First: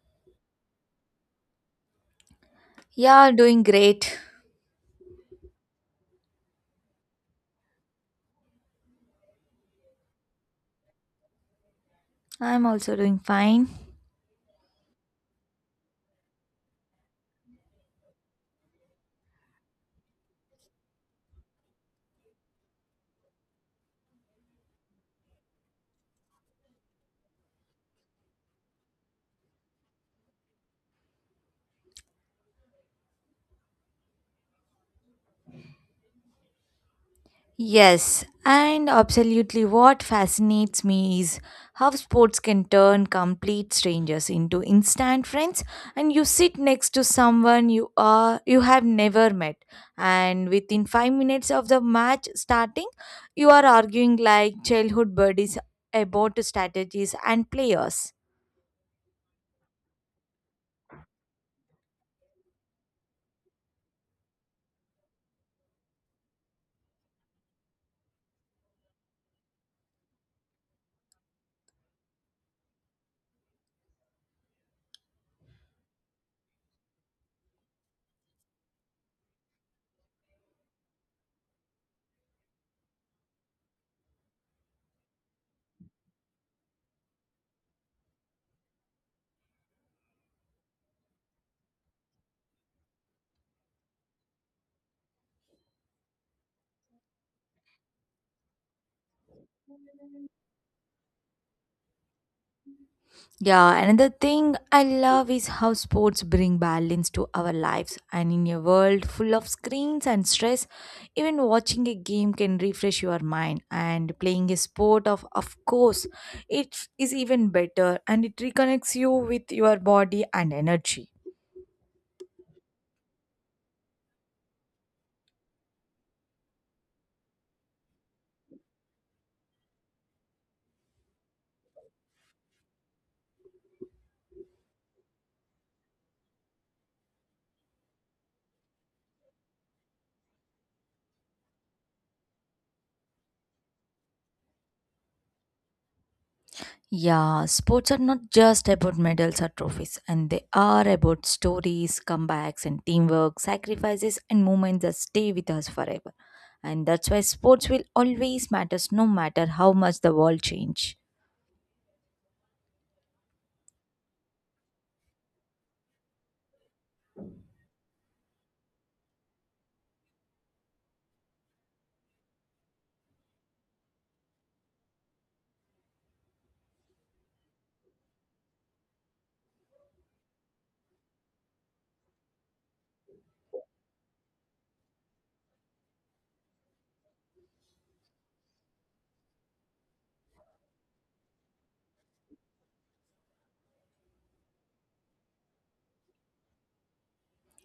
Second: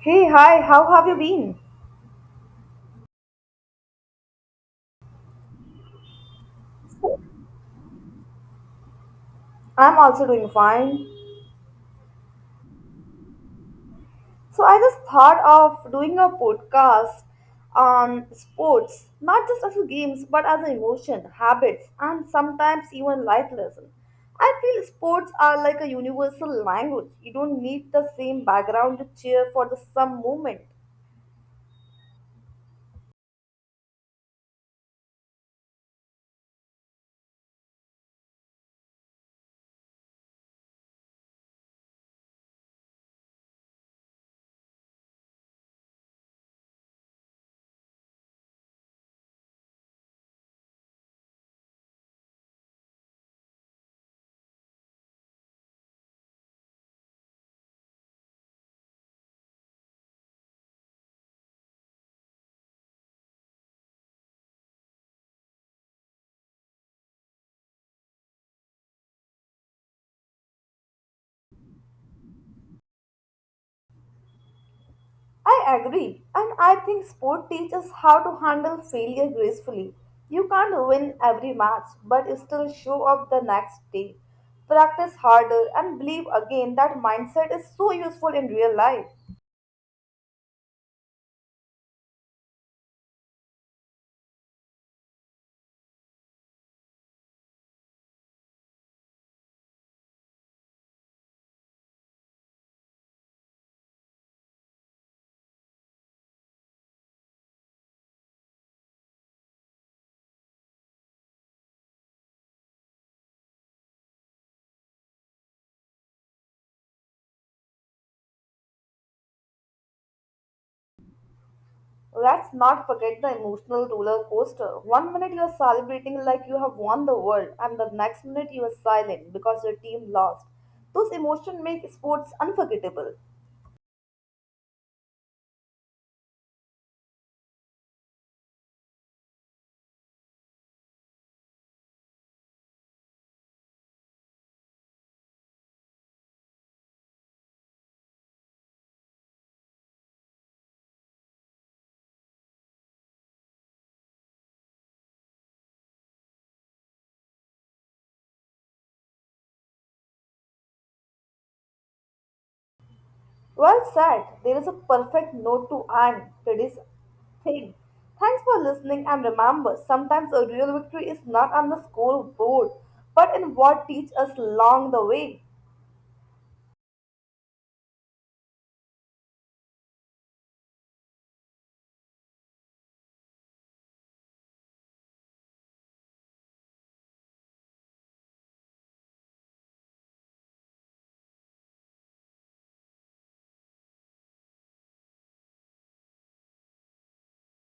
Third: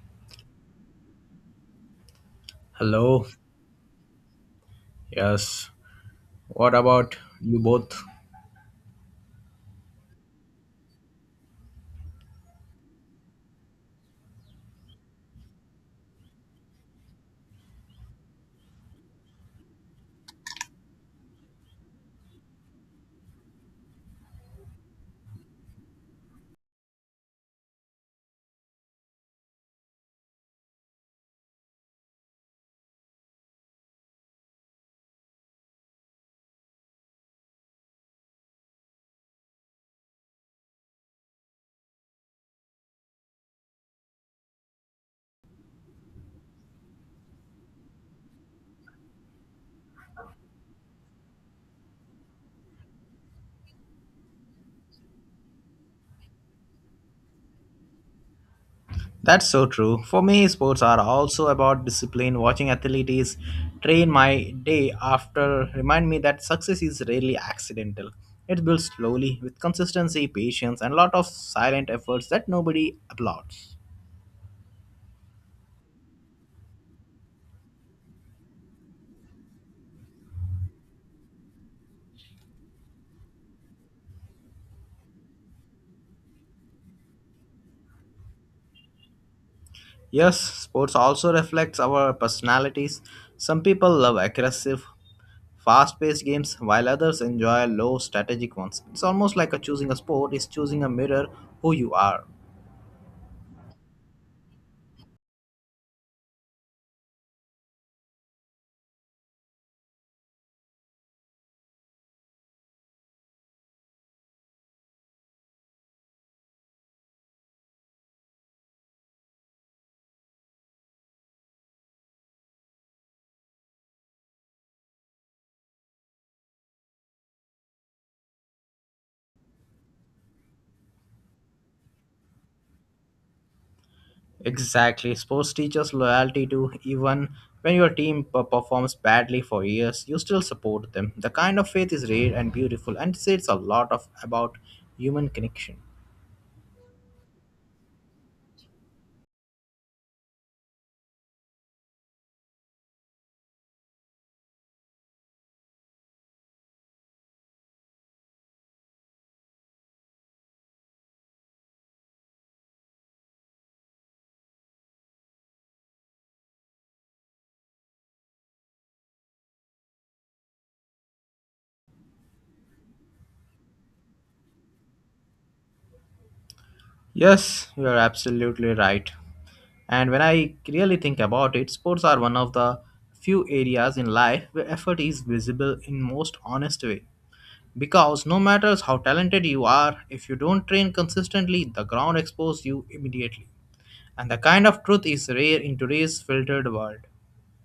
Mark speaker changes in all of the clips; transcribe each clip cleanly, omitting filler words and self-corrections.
Speaker 1: Hey, hi, how have you been?
Speaker 2: Hello.
Speaker 3: Yeah, doing great.
Speaker 2: Yes. What about you both?
Speaker 1: I'm also doing fine.
Speaker 3: I'm also doing fine.
Speaker 1: So, I just thought of doing a podcast on sports, not just as a games, but as an emotion, habits, and sometimes even life lesson. I feel sports are like a universal language. You don't need the same background to cheer for the some movement.
Speaker 3: Yes, and absolutely what fascinates me is how sports can turn complete strangers into instant friends, and you sit next to someone you have never met, and within 5 minutes of the match starting you are arguing like childhood buddies about strategies and players.
Speaker 2: That's so true. For me, sports are also about discipline. Watching athletes train my day after remind me that success is rarely accidental. It builds slowly with consistency, patience, and a lot of silent efforts that nobody applauds.
Speaker 1: I agree, and I think sport teaches how to handle failure gracefully. You can't win every match, but still show up the next day. Practice harder and believe again that mindset is so useful in real life.
Speaker 2: Yes, sports also reflects our personalities. Some people love aggressive, fast paced games, while others enjoy low strategic ones. It's almost like a choosing a sport is choosing a mirror who you are.
Speaker 3: Yeah, another thing I love is how sports bring balance to our lives. And in a world full of screens and stress, even watching a game can refresh your mind. And playing a sport, of course, it is even better, and it reconnects you with your body and energy.
Speaker 1: Let's not forget the emotional roller coaster. One minute you are celebrating like you have won the world, and the next minute you are silent because your team lost. Those emotions make sports unforgettable.
Speaker 2: Exactly. Sports teaches loyalty to even when your team performs badly for years, you still support them. The kind of faith is rare and beautiful and says a lot of about human connection.
Speaker 3: Yeah, sports are not just about medals or trophies, and they are about stories, comebacks, and teamwork, sacrifices, and moments that stay with us forever. And that's why sports will always matter no matter how much the world change.
Speaker 1: Well said. There is a perfect note to end today's thing. Thanks for listening and remember, sometimes a real victory is not on the scoreboard, but in what teach us along the way.
Speaker 2: Yes, you're absolutely right. And when I really think about it, sports are one of the few areas in life where effort is visible in most honest way. Because no matter how talented you are, if you don't train consistently, the ground exposes you immediately. And the kind of truth is rare in today's filtered world.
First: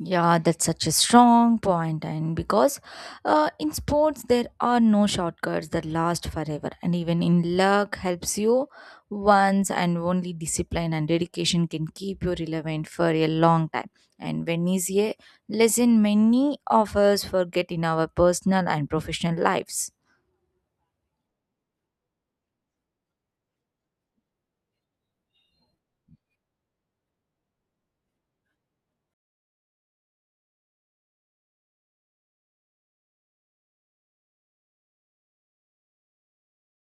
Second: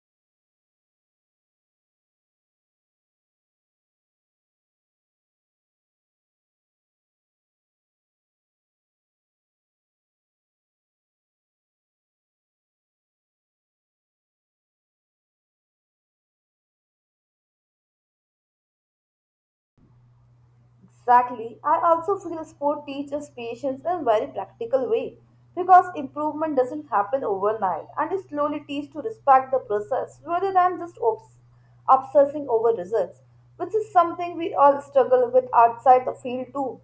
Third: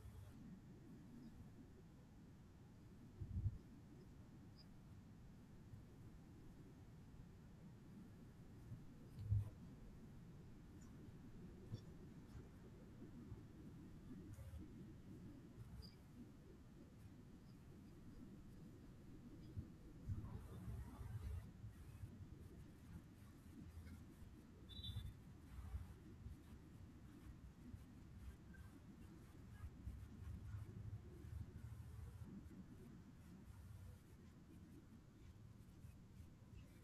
Speaker 3: Yeah, that's such a strong point, and because in sports there are no shortcuts that last forever, and even in luck helps you once, and only discipline and dedication can keep you relevant for a long time. And when is a lesson many of us forget in our personal and professional lives.
Speaker 1: Exactly. I also feel sport teaches patience in a very practical way because improvement doesn't happen overnight and it slowly teach to respect the process rather than just obsessing over results, which is something we all struggle with outside the field too.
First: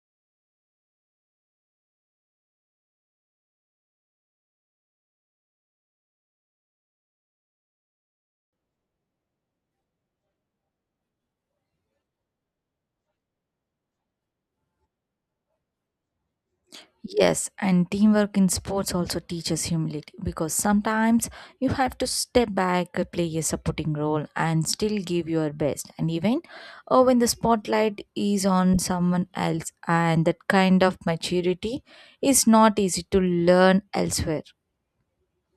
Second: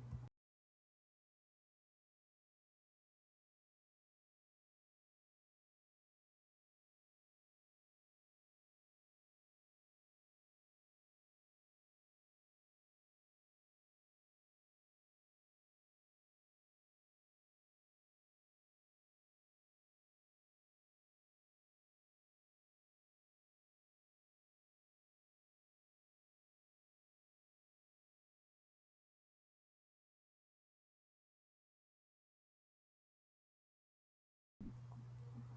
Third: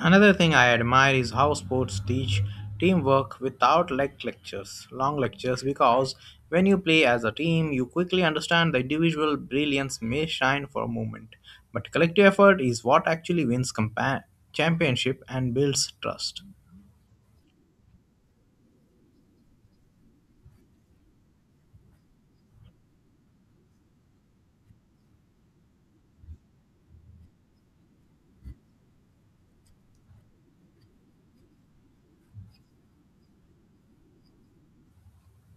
Speaker 2: Another thing I admire is how sports teach teamwork without like lectures, long lectures, because when you play as a team, you quickly understand the individual brilliance may shine for a moment, but collective effort is what actually wins championship and builds trust.
Speaker 3: Yes, and teamwork in sports also teaches humility because sometimes you have to step back, play a supporting role, and still give your best. And even oh, when the spotlight is on someone else, and that kind of maturity is not easy to learn elsewhere.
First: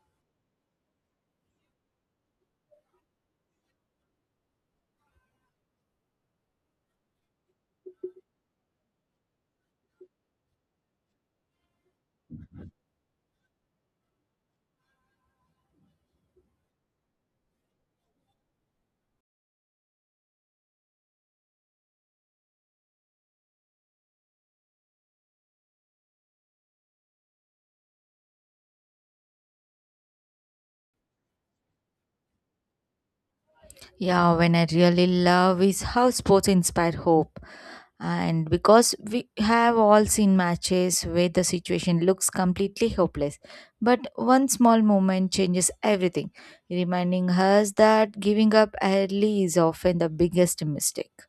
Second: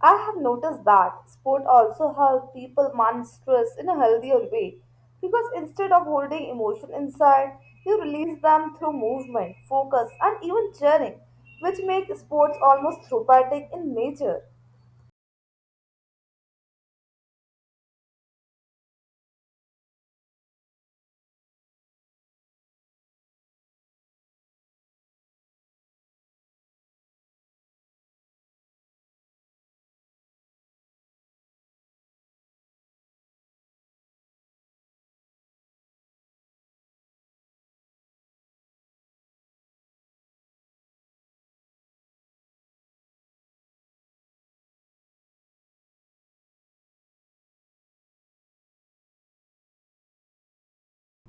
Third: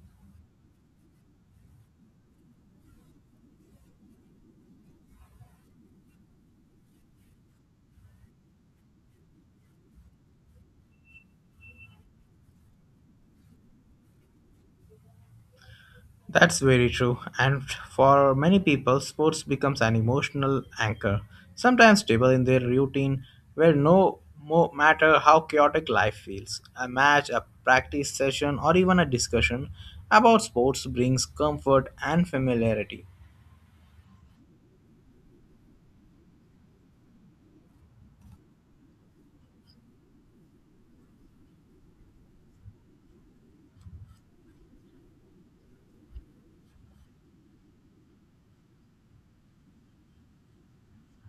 Speaker 1: I have noticed that sport also help people manage stress in a healthier way because instead of holding emotion inside, you release them through movement, focus, and even cheering, which make sports almost therapeutic in nature.
Speaker 2: That's very true. And for many people, sports becomes an emotional anchor, sometimes stable in their routine, where no matter how chaotic life feels, a match, a practice session, or even a discussion about sports brings comfort and familiarity.
Speaker 3: Yeah, when I really love is how sports inspire hope. And because we have all seen matches where the situation looks completely hopeless, but one small moment changes everything, reminding us that giving up early is often the biggest mistake.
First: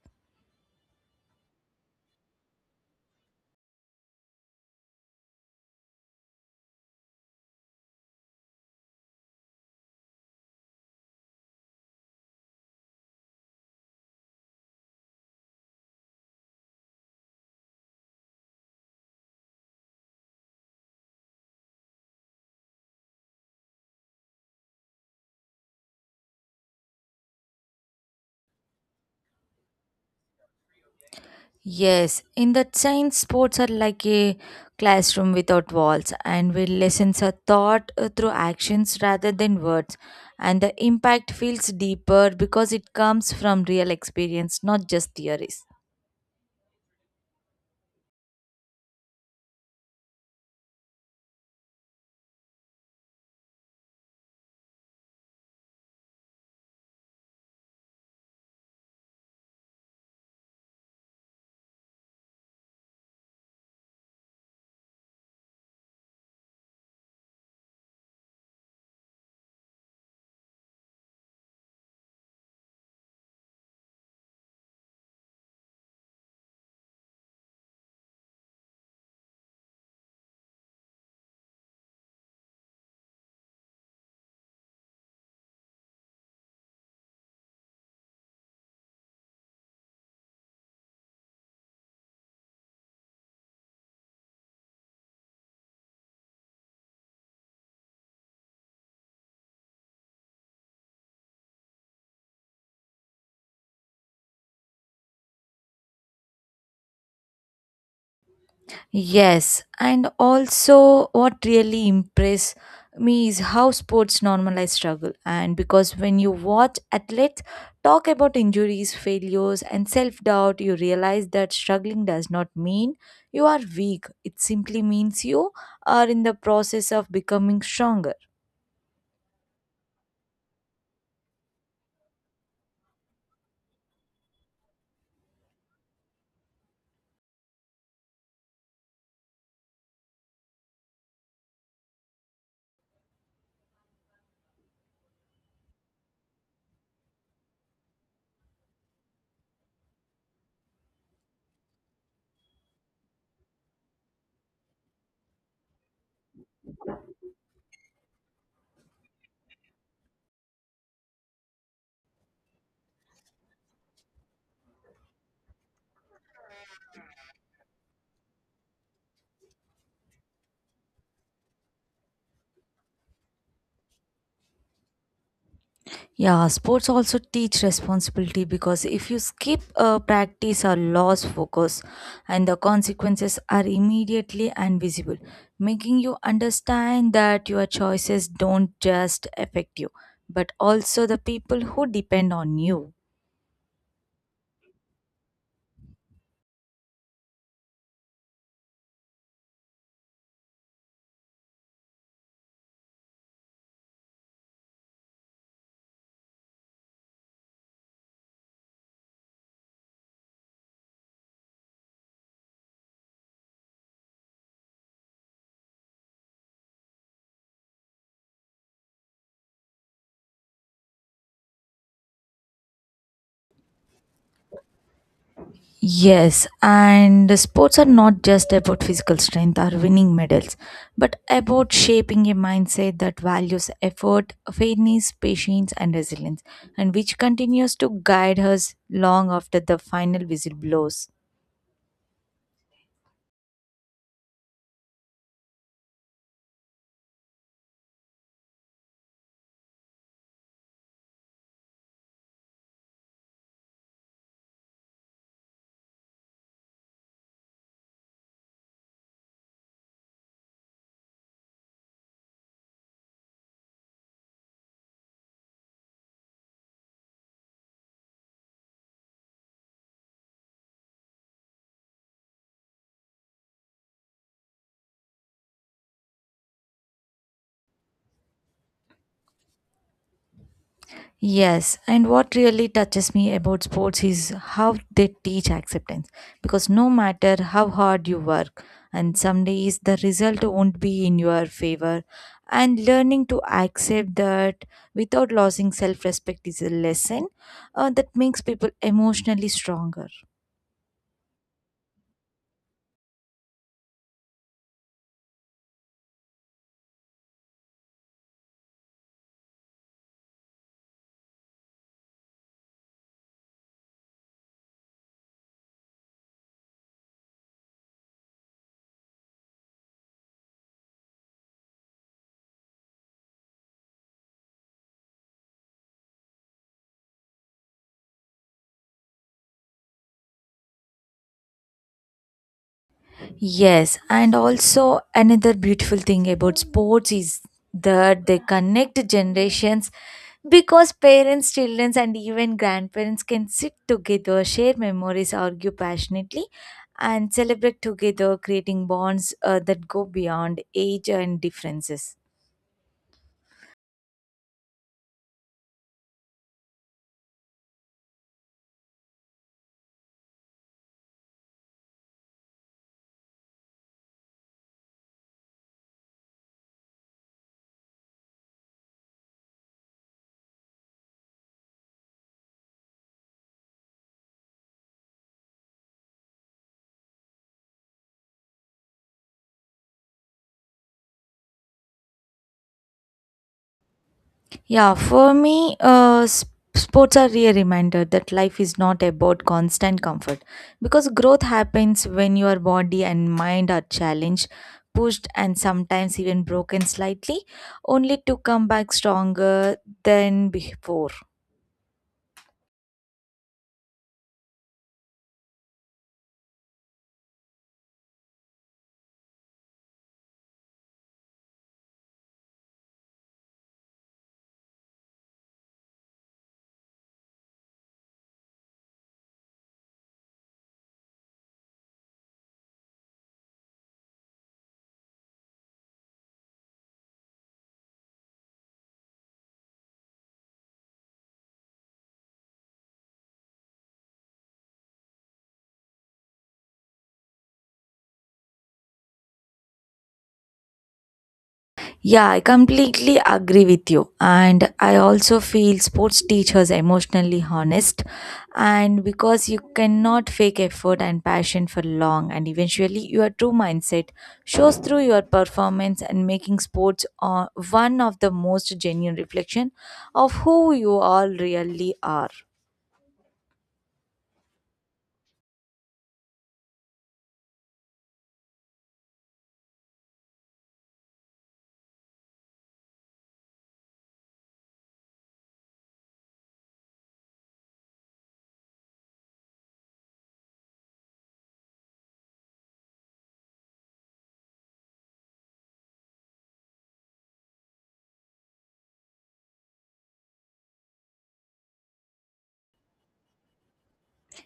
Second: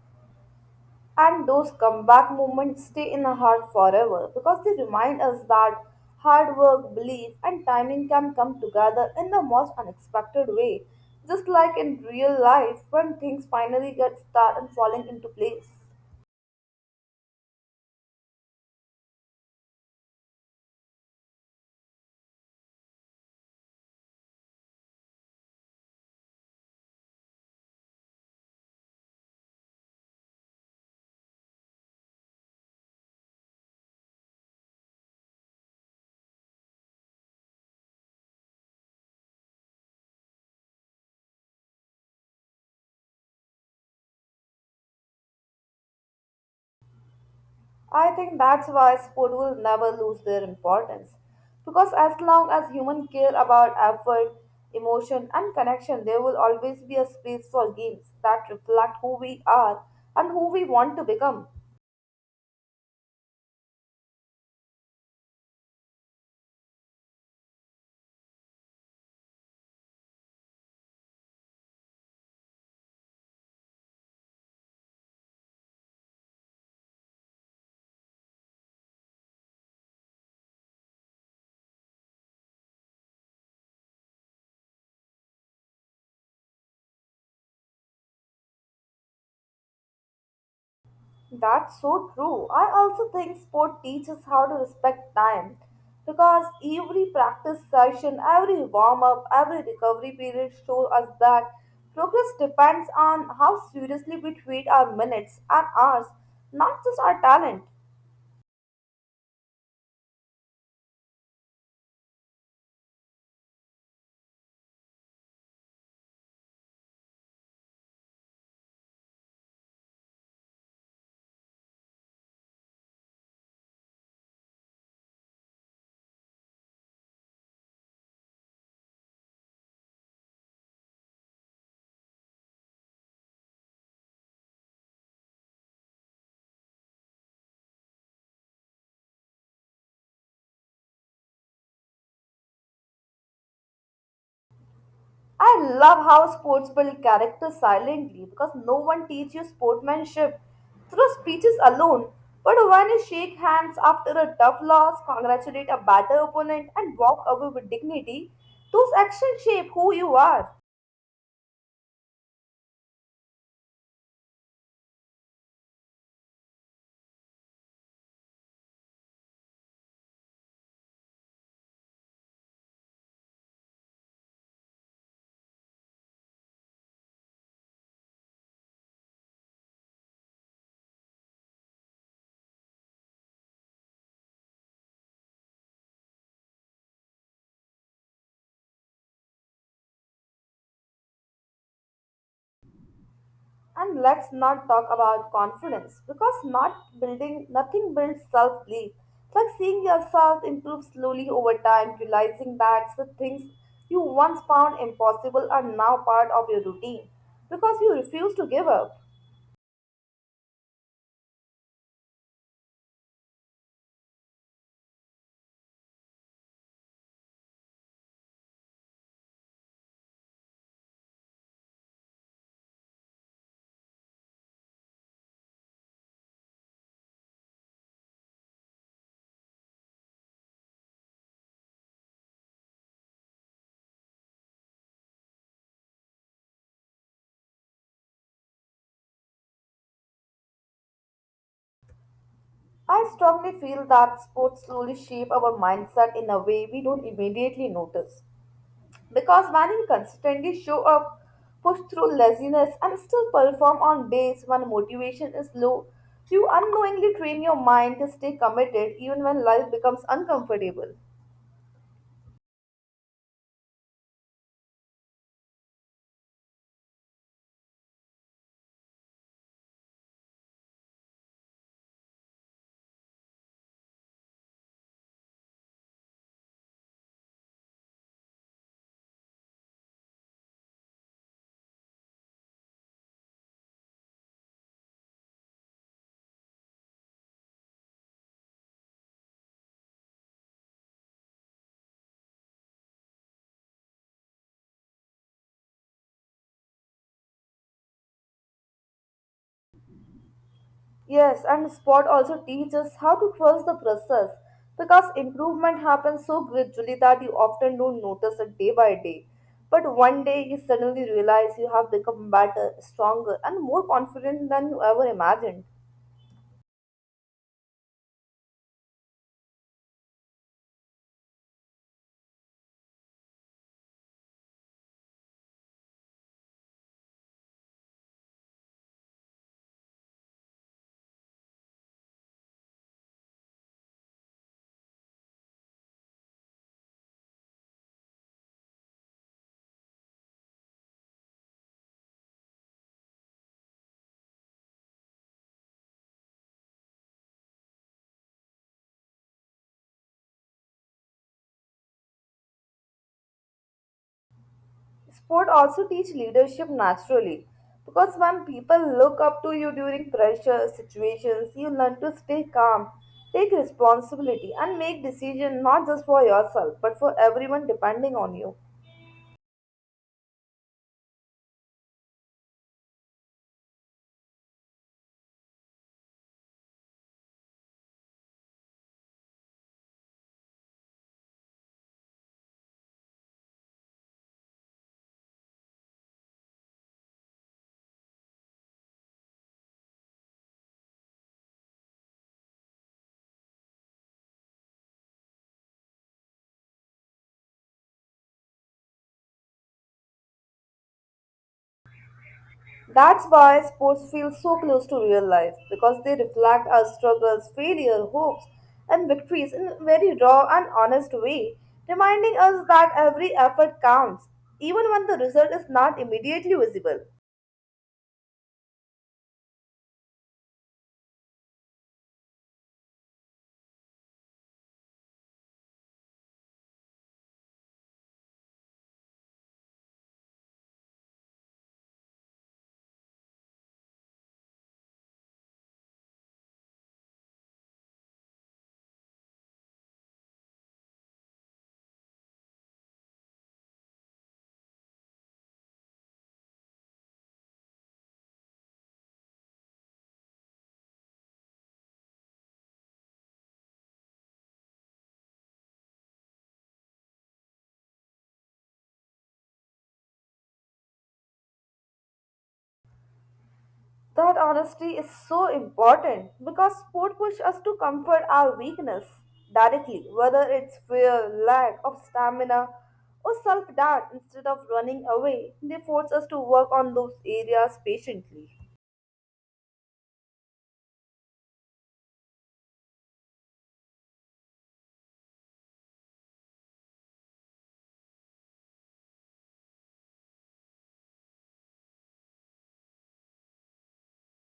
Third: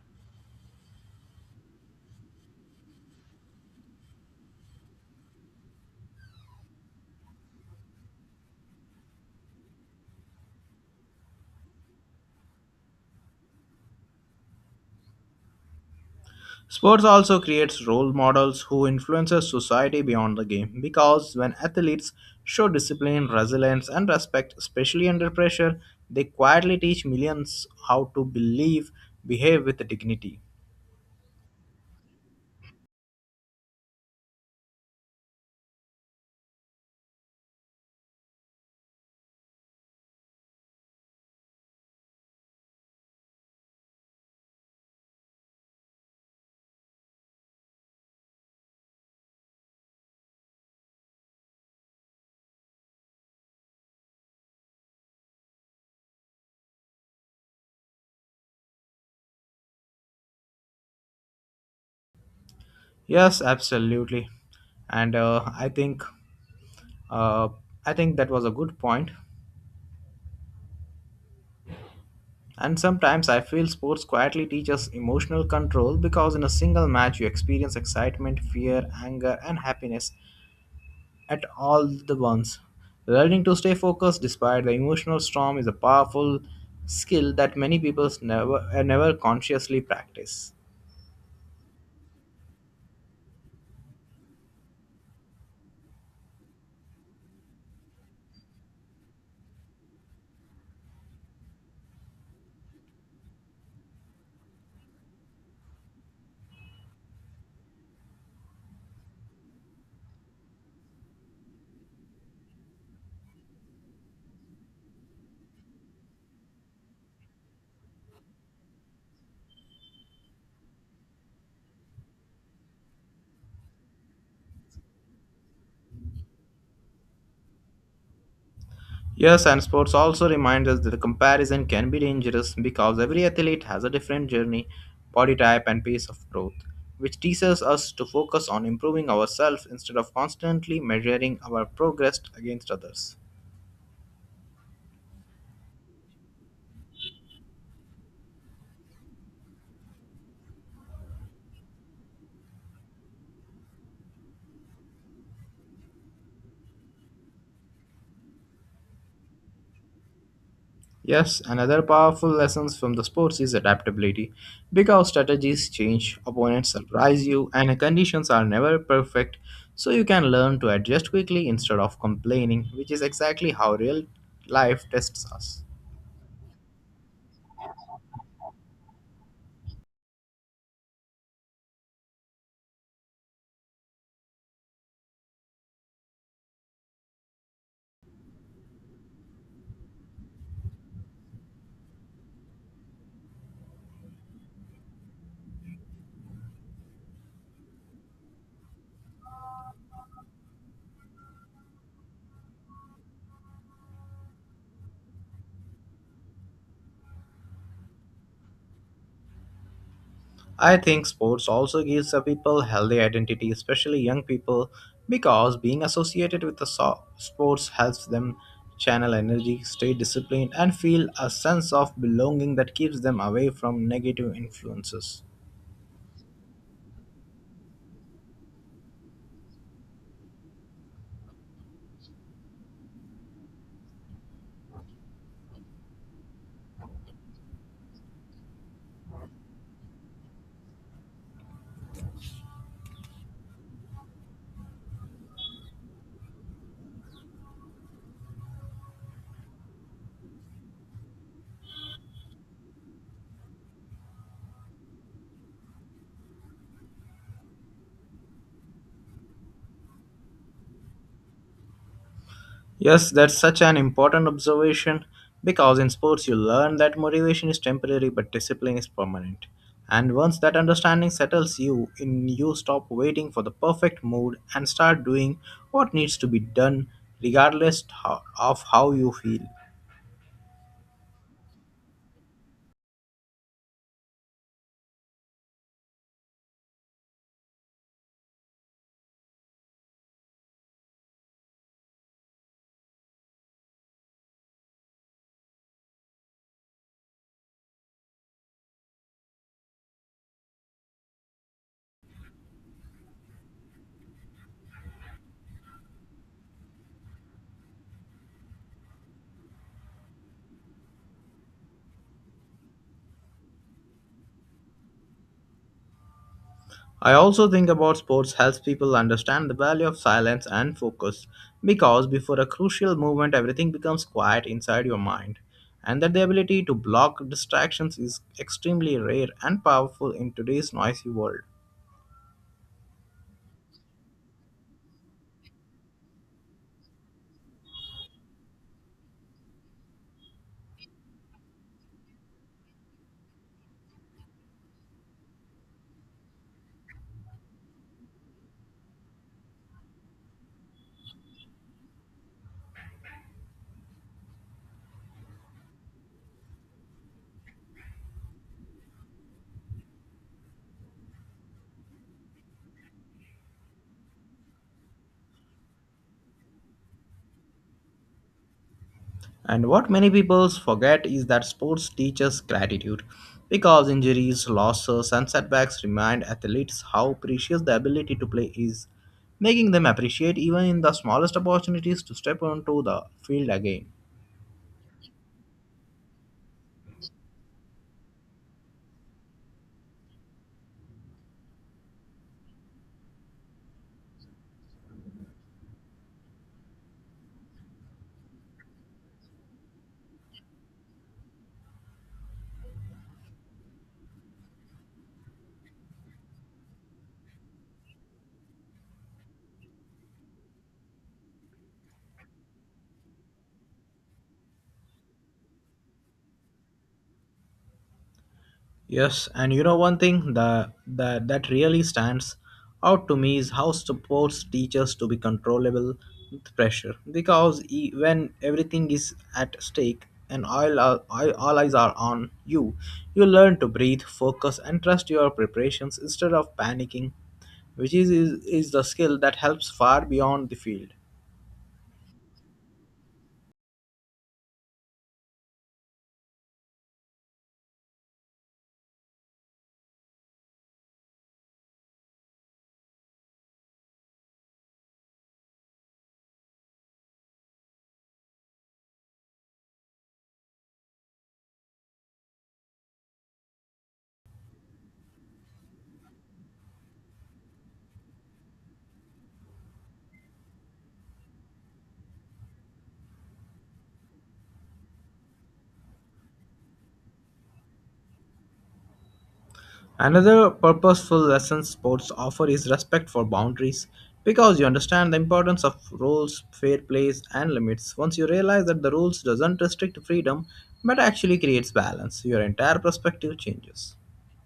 Speaker 1: And those comeback moments stay in the heart forever because they remind us that hard work, belief, and timing can come together in the most unexpected way, just like in real life when things finally get started and falling into place.
Speaker 2: Sports also creates role models who influences society beyond the game because when athletes show discipline, resilience and respect especially under pressure, they quietly teach millions how to believe, behave with dignity.
Speaker 3: Yes, in that sense, sports are like a classroom without walls, and where lessons are taught through actions rather than words. And the impact feels deeper because it comes from real experience, not just theories.
Speaker 1: I think that's why sport will never lose their importance. Because as long as humans care about effort, emotion, and connection, there will always be a space for games that reflect who we are and who we want to become.
Speaker 2: Yes, absolutely. And uh, I think that was a good point. And sometimes I feel sports quietly teaches emotional control because in a single match you experience excitement, fear, anger, and happiness at all the once. Learning to stay focused despite the emotional storm is a powerful skill that many people never consciously practice.
Speaker 1: That's so true. I also think sport teaches how to respect time because every practice session, every warm up, every recovery period show us that progress depends on how seriously we treat our minutes and hours, not just our talent.
Speaker 3: Yes, and also what really impressed me is how sports normalize struggle. And because when you watch athletes talk about injuries, failures, and self doubt, you realize that struggling does not mean you are weak. It simply means you are in the process of becoming stronger.
Speaker 2: Yes, and sports also reminds us that the comparison can be dangerous because every athlete has a different journey, body type, and pace of growth, which teaches us to focus on improving ourselves instead of constantly measuring our progress against others.
Speaker 1: I love how sports build character silently because no one teaches you sportsmanship through speeches alone. But when you shake hands after a tough loss, congratulate a better opponent, and walk away with dignity, those actions shape who you are.
Speaker 2: Yes, another powerful lesson from the sports is adaptability. Because strategies change, opponents surprise you, and conditions are never perfect, so you can learn to adjust quickly instead of complaining, which is exactly how real life tests us.
Speaker 3: Yeah, sports also teach responsibility because if you skip a practice or lose focus, and the consequences are immediately and visible, making you understand that your choices don't just affect you, but also the people who depend on you.
Speaker 1: And let's not talk about confidence because not building nothing builds self belief. It's like seeing yourself improve slowly over time, realizing that the things you once found impossible are now part of your routine because you refuse to give up.
Speaker 2: I think sports also gives the people healthy identity, especially young people, because being associated with the sports helps them channel energy, stay disciplined, and feel a sense of belonging that keeps them away from negative influences.
Speaker 3: Yes, and the sports are not just about physical strength or winning medals, but about shaping a mindset that values effort, fairness, patience, and resilience, and which continues to guide us long after the final whistle blows.
Speaker 1: I strongly feel that sports slowly shape our mindset in a way we don't immediately notice. Because when you consistently show up, push through laziness, and still perform on days when motivation is low, you unknowingly train your mind to stay committed even when life becomes uncomfortable.
Speaker 2: Yes, that's such an important observation because in sports you learn that motivation is temporary but discipline is permanent. And once that understanding settles you in you stop waiting for the perfect mood and start doing what needs to be done regardless of how you feel.
Speaker 3: Yes, and what really touches me about sports is how they teach acceptance. Because no matter how hard you work, and some days the result won't be in your favor, and learning to accept that without losing self respect is a lesson that makes people emotionally stronger.
Speaker 1: Yes, and sport also teaches how to trust the process because improvement happens so gradually that you often don't notice it day by day. But one day you suddenly realize you have become better, stronger, and more confident than you ever imagined.
Speaker 2: I also think about sports helps people understand the value of silence and focus because before a crucial movement everything becomes quiet inside your mind and that the ability to block distractions is extremely rare and powerful in today's noisy world.
Speaker 3: Yes, and also another beautiful thing about sports is that they connect generations because parents, children, and even grandparents can sit together, share memories, argue passionately, and celebrate together, creating bonds that go beyond age and differences.
Speaker 1: Sport also teach leadership naturally because when people look up to you during pressure situations, you learn to stay calm, take responsibility, and make decisions not just for yourself but for everyone depending on you.
Speaker 2: And what many people forget is that sports teaches gratitude because injuries, losses and setbacks remind athletes how precious the ability to play is, making them appreciate even in the smallest opportunities to step onto the field again.
Speaker 3: Yeah, for me, sports are really a reminder that life is not about constant comfort because growth happens when your body and mind are challenged, pushed, and sometimes even broken slightly, only to come back stronger than before.
Speaker 1: That's why sports feel so close to real life because they reflect our struggles, failure, hopes, and victories in a very raw and honest way, reminding us that every effort counts, even when the result is not immediately visible.
Speaker 2: Yes, and you know one thing that really stands out to me is how supports teachers to be controllable with pressure because when everything is at stake and all eyes are on you, you learn to breathe, focus, and trust your preparations instead of panicking, which is the skill that helps far beyond the field.
Speaker 3: Yeah, I completely agree with you. And I also feel sports teachers emotionally honest. And because you cannot fake effort and passion for long, and eventually your true mindset shows through your performance and making sports one of the most genuine reflection of who you all really are.
Speaker 1: That honesty is so important because sport push us to comfort our weakness directly, whether it's fear, lack of stamina, or self doubt. Instead of running away, they force us to work on those areas patiently.
Speaker 2: Another purposeful lesson sports offer is respect for boundaries because you understand the importance of rules, fair plays and limits. Once you realize that the rules doesn't restrict freedom but actually creates balance, your entire perspective changes.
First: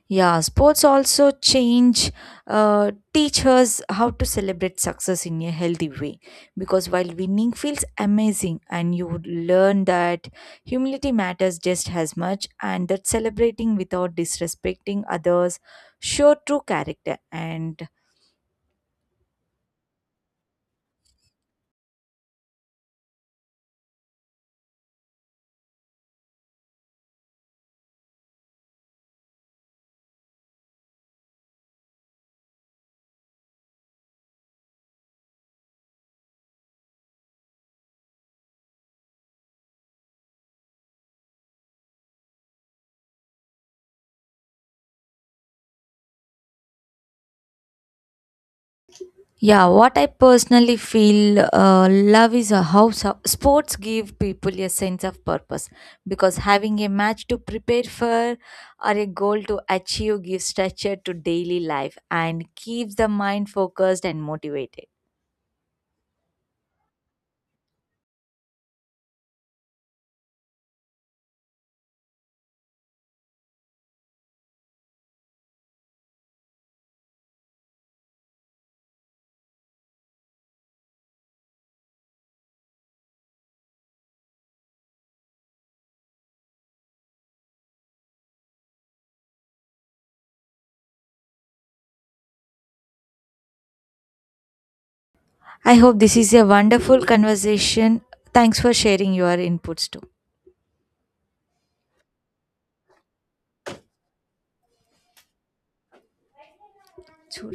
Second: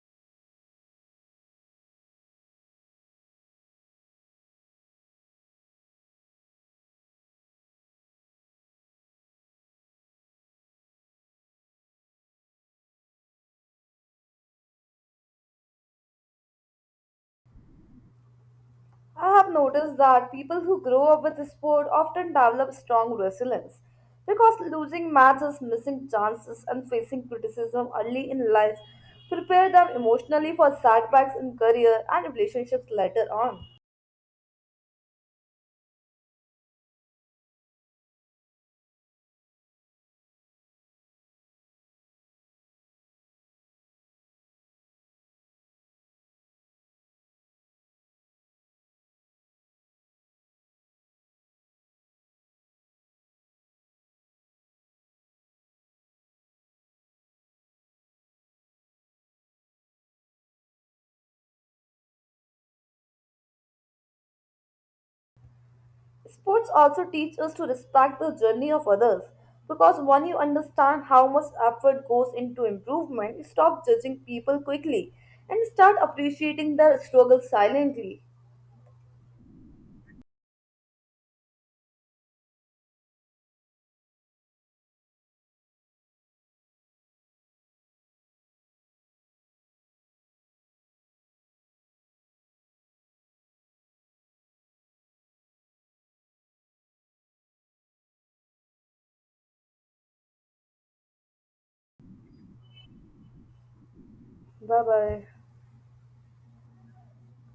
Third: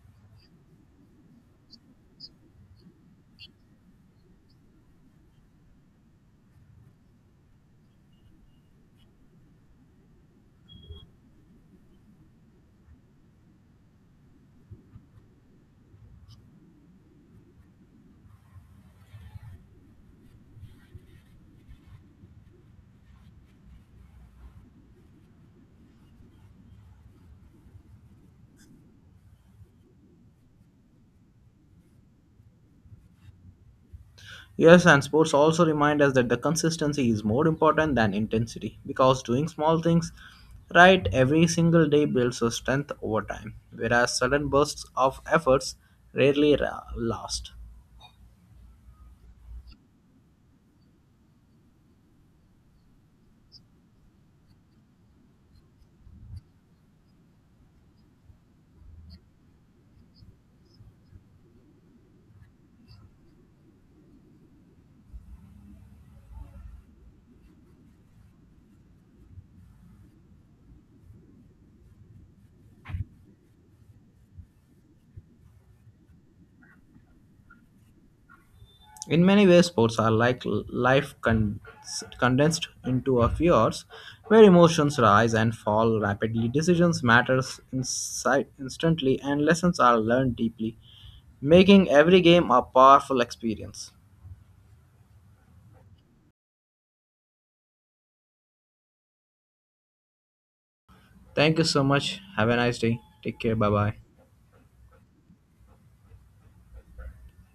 Speaker 3: Yeah, sports also change, teach us how to celebrate success in a healthy way. Because while winning feels amazing, and you would learn that humility matters just as much, and that celebrating without disrespecting others show true character. And
Speaker 1: I have noticed that people who grow up with sport often develop strong resilience because losing matches, missing chances, and facing criticism early in life prepare them emotionally for setbacks in career and relationships later on.
Speaker 2: Yes, and sports also remind us that the consistency is more important than intensity because doing small things right every single day builds your strength over time, whereas sudden bursts of efforts rarely last.
Speaker 3: yeah, what I personally feel love is a house. Sports give people a sense of purpose because having a match to prepare for or a goal to achieve gives structure to daily life and keeps the mind focused and motivated.
Speaker 1: Sports also teach us to respect the journey of others because when you understand how much effort goes into improvement, you stop judging people quickly and start appreciating their struggle silently.
Speaker 2: In many ways, sports are like life condensed into a few hours, where emotions rise and fall rapidly, decisions matter instantly, and lessons are learned deeply, making every game a powerful experience.
Speaker 3: I hope this is a wonderful conversation. Thanks for sharing your inputs
Speaker 2: Thank you so much. Have a nice day. Take care. Bye bye.
Speaker 1: Bye bye.
Speaker 3: too.